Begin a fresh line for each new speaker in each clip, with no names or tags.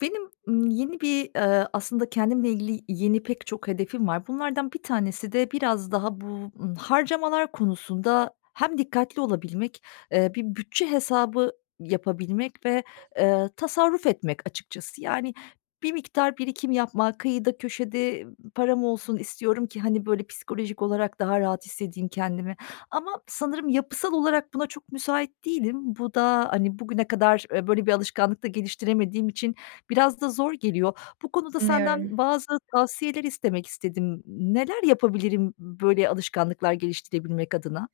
Benim, ımm, yeni bir, ııı, aslında kendimle ilgili yeni pek çok hedefim var. Bunlardan 1 tanesi de biraz daha bu, ııı, harcamalar konusunda hem dikkatli olabilmek, ııı, bir bütçe hesabı yapabilmek ve
[unintelligible]
ııı, tasarruf etmek açıkçası. Yani, bir miktar birikim yapmak, kıyıda köşede, ııı, param olsun istiyorum ki, hani, böyle psikolojik olarak daha rahat hissedeyim kendimi. Ama sanırım yapısal olarak buna çok müsait değilim. Bu da, hani, bugüne kadar böyle bir alışkanlık da geliştiremediğim için biraz da zor geliyor. Bu konuda senden
Anlıyorum.
bazı tavsiyeler istemek istedim. N neler yapabilirim b böyle alışkanlıklar geliştirebilmek adına?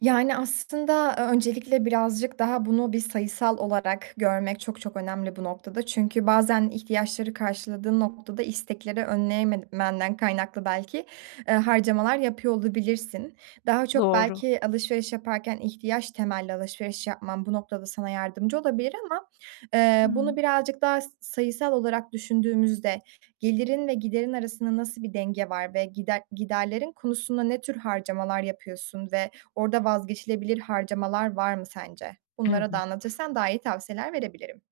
Yani, aslında, ııı, öncelikle birazcık daha bunu bir sayısal olarak görmek çok çok önemli bu noktada çünkü bazen ihtiyaçları karşıladığın noktada istekleri önleyememenden kaynaklı belki, ııı, harcamalar yapıyor olabilirsin. Daha çok
Doğru.
belki alışveriş yaparken ihtiyaç temelli alışveriş yapman bu noktada sana yardımcı olabilir ama, eee,
Hıı.
bunu birazcık daha s sayısal olarak düşündüğümüzde gelirin ve giderin arasında nasıl bir denge var? Ve gider giderlerin konusunda ne tür harcamalar yapıyorsun ve orada vazgeçilebilir harcamalar var mı sence?
Evet.
Bunları da anlatırsan daha iyi tavsiyeler verebilirim.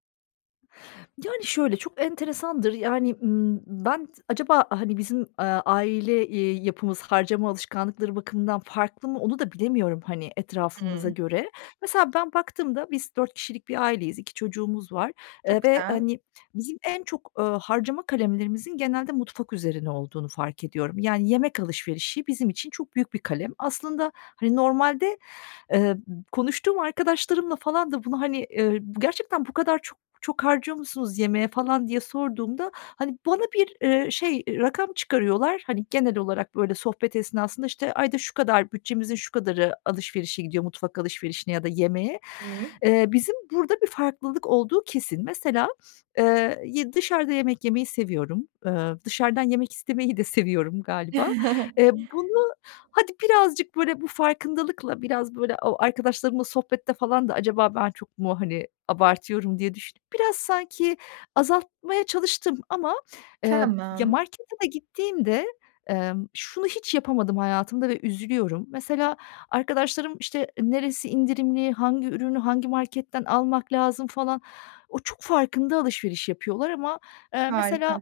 Yani, şöyle, çok enteresandır, yani, ımm, ben acaba, hani, bizim, eee, aile, eee, yapımız harcama alışkanlıkları bakımından farklı mı onu da bilemiyorum, hani,
Hı
etrafımıza
hı.
göre. Mesela ben baktığımda biz 4 kişilik bir aileyiz, 2 çocuğumuz var, eee,
Çok
ve,
güzel.
hani, bizim en çok, ııı, harcama kalemlerimizin genelde mutfak üzerine olduğunu fark ediyorum. Yani yemek alışverişi bizim için çok büyük bir kalem. Aslında, hani, normalde, eee, konuştuğum arkadaşlarımla falan da bunu, hani, ııı, "Gerçekten bu kadar çok çok harcıyor musunuz yemeğe?" falan diye sorduğumda, hani, bana bir, eee, şey, ııı, rakam çıkarıyorlar. Hani, genel olarak, böyle, sohbet esnasında, işte, ayda şu kadar bütçemizin şu kadarı alışverişe gidiyor, mutfak alışverişine ya da yemeğe.
Hıı.
Eee, bizim burada bir farklılık olduğu kesin. Mesela, eee, y dışarıda yemek yemeyi seviyorum. Iıı, dışarıdan yemek istemeyi de seviyorum galiba. Eee, bunu hadi birazcık, böyle, bu farkındalıkla, biraz, böyle, o arkadaşlarımla sohbette falan da: "Acaba ben çok mu, hani, abartıyorum?" diye düşünüp biraz sanki azaltmaya çalıştım ama, eee, ya,
Tamam.
markete da gittiğimde, emm, şunu hiç yapamadım hayatımda ve üzülüyorum. Mesela arkadaşlarım, işte, neresi indirimli, hangi ürünü hangi marketten almak lazım falan, o çok farkında alışveriş yapıyorlar ama, eee, mesela
Harika.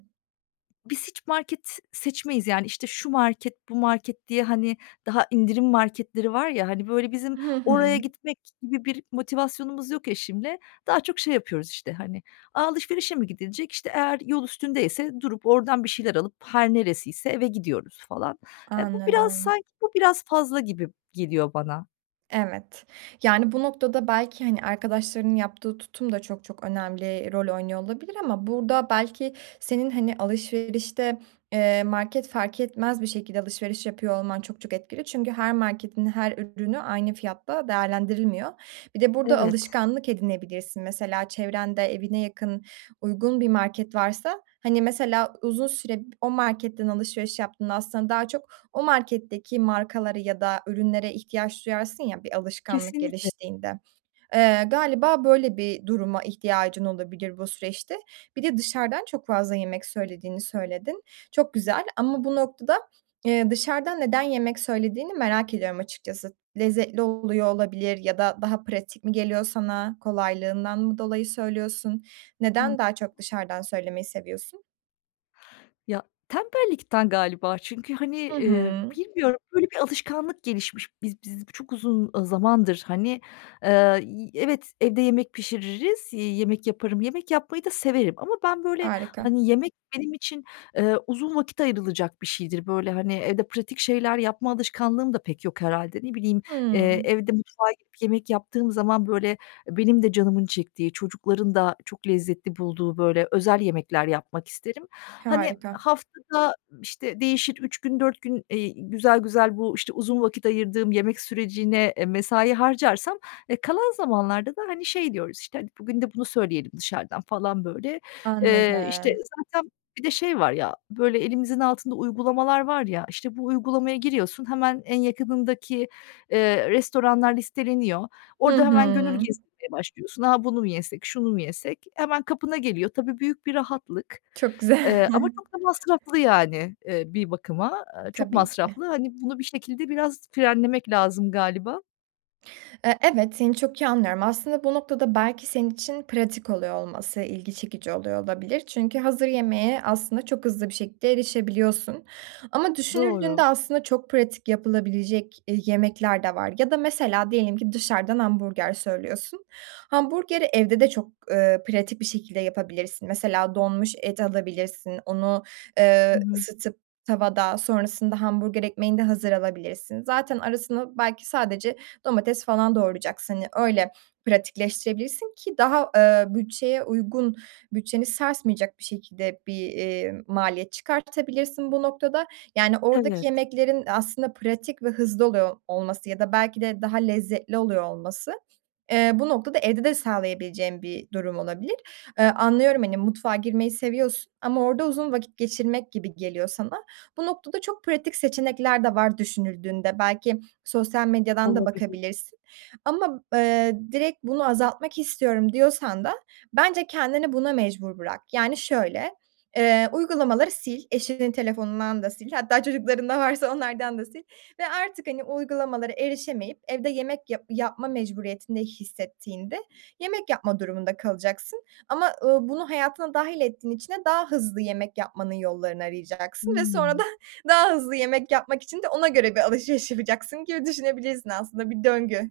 biz hiç market s seçmeyiz yani, işte, şu market, bu market diye, hani, daha indirim marketleri var ya, hani, böyle, bizim
Hı hı.
oraya gitmek gibi bir motivasyonumuz yok eşimle. Daha çok şey yapıyoruz, işte, hani, "A, alışverişe mi gidilecek?" İşte, eğer yol üstündeyse durup oradan bir şeyler alıp her neresiyse eve gidiyoruz falan. Eee, bu biraz
Anladım.
sanki bu biraz fazla gibi geliyor bana.
Evet. Yani, bu noktada belki, hani, arkadaşlarının yaptığı tutum da çok çok önemli rol oynuyor olabilir ama burada belki senin, hani, alışverişte, eee, market fark etmez bir şekilde alışveriş yapıyor olman çok çok etkili çünkü her marketin her ürünü aynı fiyatta değerlendirilmiyor. Bir de burada
Evet.
alışkanlık edinebilirsin mesela çevrende evine yakın, uygun bir market varsa, hani, mesela uzun süre b o marketten alışveriş yaptığında aslında daha çok o marketteki markalara ya da ürünlere ihtiyaç duyarsın ya bir alışkanlık
Kesinlikle.
geliştiğinde. Iıı, galiba böyle bir duruma ihtiyacın olabilir bu süreçte. Bir de dışarıdan çok fazla yemek söylediğini söyledin. Çok güzel. Ama bu noktada, ııı, dışarıdan neden yemek söylediğini merak ediyorum açıkçası. Lezzetli oluyor olabilir ya da daha pratik mi geliyor sana? Kolaylığından mı dolayı söylüyorsun?
Hı
Neden daha çok dışarıdan söylemeyi seviyorsun?
Ya, tembellikten galiba. Çünkü, hani,
Hı
ııı,
hı.
bilmiyorum, böyle bir alışkanlık gelişmiş. Biz biz çok uzun, ııı, zamandır, hani, ııı, y evet, evde yemek pişiririz, yemek yaparım, yemek yapmayı da severim. Ama ben, böyle,
Harika.
hani, yemek benim için, ııı, uzun vakit ayrılacak bir şeydir. Böyle, hani, evde pratik şeyler yapma alışkanlığım da pek yok herhâlde. Ne bileyim, ııı,
Hıı.
evde mutfağa gidip yemek yaptığım zaman, böyle, benim de canımın çektiği, çocukların da çok lezzetli bulduğu, böyle, özel yemekler yapmak isterim. Hani,
Harika.
haftada, işte, değişir 3 gün, 4 gün, iii, güzel güzel bu, işte, uzun vakit ayırdığım yemek sürecine, eee, mesai harcarsam, eee, kalan zamanlarda da, hani, şey diyoruz, işte, "Hadi, bugün de bunu söyleyelim dışarıdan." falan, böyle. Eee, işte,
Anladım.
zaten bir de şey var ya, böyle, elimizin altında uygulamalar var ya, işte, bu uygulamaya giriyorsun, hemen en yakınındaki, ııı, restoranlar listeleniyor.
Hı
Orada hemen gönül
hı.
gezdirmeye başlıyorsun. "A, bunu mu yesek, şunu mu yesek?" Hemen kapına geliyor. Tabii, büyük bir rahatlık.
Çok güzel.
Iıı, ama çok da masraflı, yani, ııı, bir bakıma, eee, çok
Tabii ki.
masraflı. Hani, bunu bir şekilde biraz frenlemek lazım galiba.
Eee, evet, seni çok iyi anlıyorum. Aslında bu noktada belki senin için pratik oluyor olması ilgi çekici oluyor olabilir. Çünkü hazır yemeğe aslında çok hızlı bir şekilde erişebiliyorsun. Ama
Doğru.
düşünüldüğünde aslında çok pratik yapılabilecek, eee, yemekler de var. Ya da mesela diyelim ki dışarıdan hamburger söylüyorsun. Hamburgeri evde de çok, eee, pratik bir şekilde yapabilirsin. Mesela donmuş et alabilirsin. Onu,
Hı
eee,
hı.
ısıtıp tavada sonrasında hamburger ekmeğini de hazır alabilirsin. Zaten arasına belki sadece domates falan doğrayacaksın. Hani, öyle pratikleştirebilirsin, ki daha, eee, bütçeye uygun, bütçeni sarsmayacak bir şekilde bir, eee, maliyet çıkartabilirsin bu noktada. Yani, oradaki
Evet.
yemeklerin aslında pratik ve hızlı oluyor olması ya da belki de daha lezzetli oluyor olması, eee, bu noktada evde de sağlayabileceğin bir durum olabilir. Eee, anlıyorum, hani, mutfağa girmeyi seviyorsun ama orada uzun vakit geçirmek gibi geliyor sana. Bu noktada çok pratik seçenekler de var düşünüldüğünde. Belki sosyal medyadan da
Olabilir.
bakabilirsin. Ama, eee, "Direkt bunu azaltmak istiyorum." diyorsan da bence kendini buna mecbur bırak. Yani, şöyle, eee, uygulamaları sil. Eşinin telefonundan da sil. Hatta çocuklarında varsa onlardan da sil ve artık, hani, uygulamalara erişemeyip evde yemek yap yapma mecburiyetinde hissettiğinde yemek yapma durumunda kalacaksın. Ama, ııı, bunu hayatına dâhil ettiğin için de daha hızlı yemek yapmanın yollarını arayacaksın ve sonra
Hıı.
da daha hızlı yemek yapmak için de ona göre bir alışveriş yapacaksın gibi düşünebilirsin aslında bir döngü.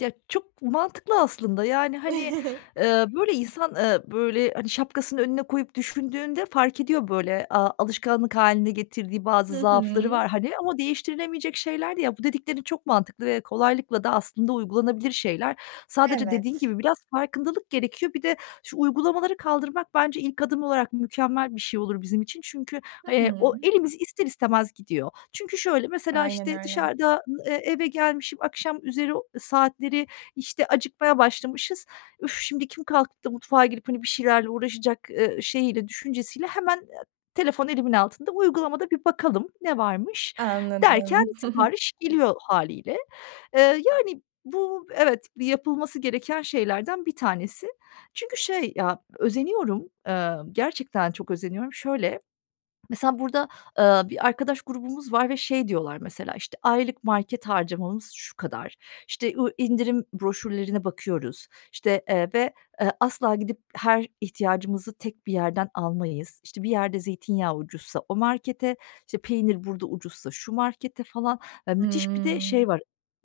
Ya, çok mantıklı aslında. Yani, hani, ııı, böyle insan, ııı, böyle, hani, şapkasını önüne koyup düşündüğünde fark ediyor böyle, aaa, alışkanlık hâline getirdiği bazı
I
zaafları
hı.
var, hani, ama değiştirilemeyecek şeyler de ya Bu dediklerin çok mantıklı ve kolaylıkla da aslında uygulanabilir şeyler. Sadece dediğin
Evet.
gibi biraz farkındalık gerekiyor. Bir de şu uygulamaları kaldırmak bence ilk adım olarak mükemmel bir şey olur bizim için. Çünkü,
Hı
eee,
hı.
o elimiz ister istemez gidiyor. Çünkü şöyle, mesela,
Aynen
işte,
öyle.
dışarıdan, eee, eve gelmişim, akşamüzeri saatleri, işte, acıkmaya başlamışız. "Üf, şimdi kim kalkıp da mutfağa girip, hani, bir şeylerle uğraşacak?" ııı, şeyiyle, düşüncesiyle hemen, eee, telefon elimin altında, "Uygulamada bir bakalım ne varmış?" derken
Anladım.
sipariş geliyor hâliyle. Eee, yani, bu evet, yapılması gereken şeylerden bir tanesi. Çünkü şey ya, özeniyorum, emm, gerçekten çok özeniyorum. Şöyle, mesela burada, ııı, bir arkadaş grubumuz var ve şey diyorlar mesela, işte, "Aylık market harcamamız şu kadar. İşte, o indirim broşürlerine bakıyoruz. İşte, eee, ve, ııı, asla gidip her ihtiyacımızı tek bir yerden almayız. İşte, bir yerde zeytinyağı ucuzsa o markete, işte, peynir burada ucuzsa şu markete." falan, ııı, müthiş bir de
Hıı.
şey var,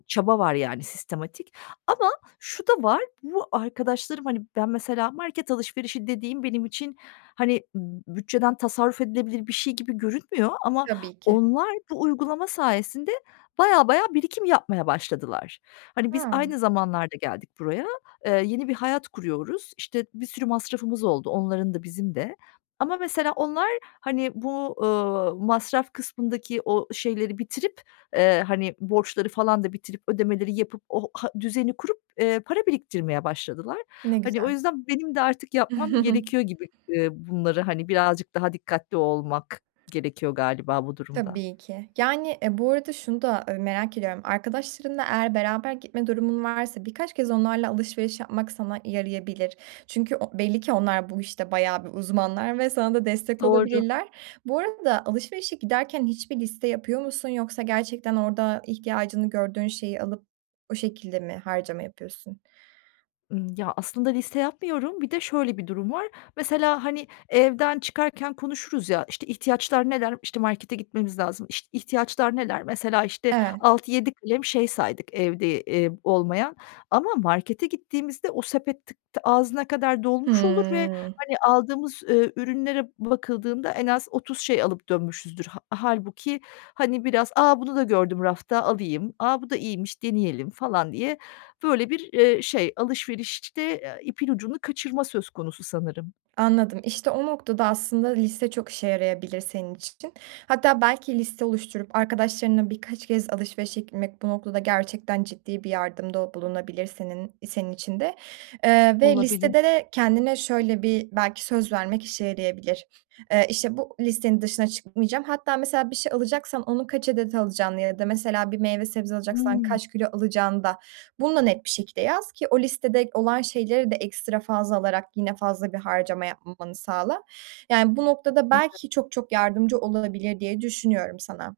çaba var, yani, sistematik. Ama şu da var, bu arkadaşlarım, hani, ben mesela market alışverişi dediğim benim için, hani, b bütçeden tasarruf edilebilir bir şey gibi görünmüyor ama
Tabii ki.
onlar bu uygulama sayesinde bayağı bayağı birikim yapmaya başladılar. Hani, biz
A!
aynı zamanlarda geldik buraya. Eee, yeni bir hayat kuruyoruz. İşte, bir sürü masrafımız oldu. Onların da bizim de. Ama mesela onlar, hani, bu, ııı, masraf kısmındaki o şeyleri bitirip, eee, hani, borçları falan da bitirip, ödemeleri yapıp o ha düzeni kurup, eee, para biriktirmeye başladılar.
Ne
Hani, o
güzel.
yüzden benim de artık yapmam gerekiyor gibi, ııı, bunları, hani, birazcık daha dikkatli olmak gerekiyor galiba bu durumda.
Tabii ki. Yani, ııı, bu arada şunu da, ııı, merak ediyorum; arkadaşlarınla eğer beraber gitme durumun varsa birkaç kez onlarla alışveriş yapmak sana yarayabilir. Çünkü o belli ki onlar bu, işte, bayağı bir uzmanlar ve sana da destek
Doğru.
olabilirler. Bu arada alışverişe giderken hiçbir liste yapıyor musun yoksa gerçekten orada ihtiyacını gördüğün şeyi alıp o şekilde mi harcama yapıyorsun?
Imm, ya, aslında liste yapmıyorum. Bir de şöyle bir durum var. Mesela, hani, evden çıkarken konuşuruz ya, "İşte, ihtiyaçlar neler? İşte, markete gitmemiz lazım. İşte, ihtiyaçlar neler?" Mesela işte
Evet.
6-7 kalem şey saydık evde, eee, olmayan ama markete gittiğimizde o sepet tık ağzına kadar dolmuş olur ve,
Hımm.
hani, aldığımız, eee, ürünlere bakıldığında en az 30 şey alıp dönmüşüzdür. Hâ hâlbuki, hani, biraz, "A, bunu da gördüm rafta alayım. A, bu da iyiymiş, deneyelim." falan diye böyle bir, ııı, şey. Alışverişte ipin ucunu kaçırma söz konusu sanırım.
Anladım. İşte, o noktada aslında liste çok işe yarayabilir senin için. Hatta belki liste oluşturup arkadaşlarınla birkaç kez alışverişe gitmek bu noktada gerçekten ciddi bir yardımda bulunabilir senin senin için de. Eee, ve
Olabilir.
listede de kendine şöyle bir belki söz vermek işe yarayabilir. Eee, işte, bu listenin dışına çıkmayacağım. Hatta mesela bir şey alacaksan onu kaç adet alacağını ya da mesela bir meyve sebze alacaksan
Hımm.
kaç kilo alacağını da bunu da net bir şekilde yaz ki o listede olan şeyleri de ekstra fazla alarak yine fazla bir harcama yapmamanı sağla, yani, bu noktada belki
[unintelligible]
çok çok yardımcı olunabilir diye düşünüyorum sana.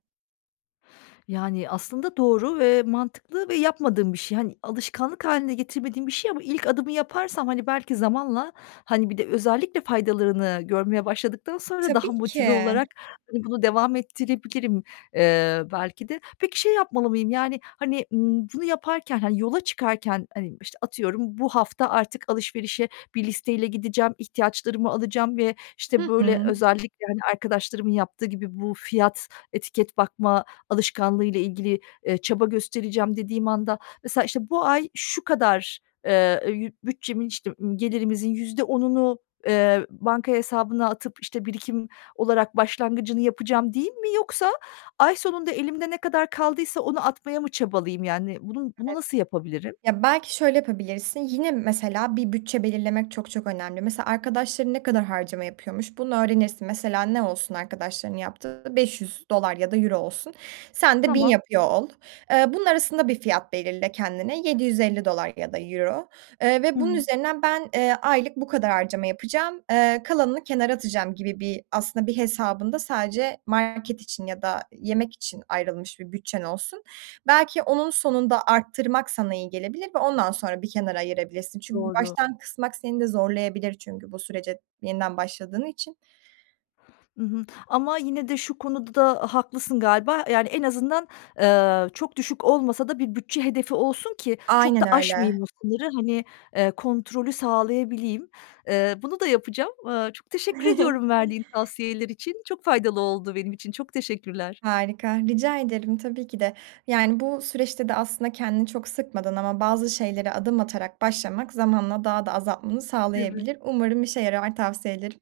Yani, aslında doğru ve mantıklı ve yapmadığım bir şey. Hani, alışkanlık hâline getirmediğim bir şey ama ilk adımı yaparsam, hani, belki zamanla, hani, bir de özellikle faydalarını görmeye başladıktan sonra daha
Tabii ki.
motive olarak bunu devam ettirebilirim, eee, belki de. Peki, şey yapmalı mıyım: Yani, hani, ımm bunu yaparken, hani, yola çıkarken, hani, işte, atıyorum bu hafta artık alışverişe bir listeyle gideceğim, ihtiyaçlarımı alacağım ve, işte,
Hı
böyle,
hı.
özellikle, hani, arkadaşlarımın yaptığı gibi bu fiyat, etiket bakma alışkanlığıyla ilgili, eee, çaba göstereceğim dediğim anda, mesela, işte, bu ay şu kadar, eee, bütçemin, işte, ımm, gelirimizin %10'unu eee, banka hesabına atıp, işte, birikim olarak başlangıcını yapacağım değil mi? Yoksa ay sonunda elimde ne kadar kaldıysa onu atmaya mı çabalayayım? Yani, bunu bunu
Evet.
nasıl yapabilirim?
Ya, belki şöyle yapabilirsin. Yine mesela bir bütçe belirlemek çok çok önemli. Mesela arkadaşların ne kadar harcama yapıyormuş bunu öğrenirsin. Mesela ne olsun arkadaşlarının yaptığı? $500 ya da euro olsun. Sen de 1000
Tamam.
yapıyor ol. Eee, bunun arasında bir fiyat belirle kendine, $750 ya da euro, eee, ve bunun
Hıı.
üzerinden ben, eee, aylık bu kadar harcama yapacağım, eee, kalanını kenara atacağım gibi bir aslında bir hesabında sadece market için ya da yemek için ayrılmış bir bütçen olsun, belki onun sonunda arttırmak sana iyi gelebilir ve ondan sonra bir kenara ayırabilirsin. Çünkü
Doğru.
baştan kısmak seni de zorlayabilir çünkü bu sürece yeniden başladığın için.
Hı hı. Ama yine de şu konuda haklısın galiba, yani, en azından, eee, çok düşük olmasa da bir bütçe hedefi olsun ki çok
Aynen
da
öyle.
aşmayayım o sınırı, hani, eee, kontrolü sağlayabileyim. Eee, bunu da yapacağım. Eee, çok teşekkür ediyorum verdiğin tavsiyeler için. Çok faydalı oldu benim için. Çok teşekkürler.
Harika, rica ederim tabii ki de. Yani, bu süreçte de aslında kendini çok sıkmadan ama bazı şeylere adım atarak başlamak zamanla daha da azaltmanı
Evet.
sağlayabilir. Umarım işe yarar, tavsiyelerin.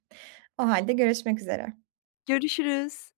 O hâlde görüşmek üzere.
Görüşürüz.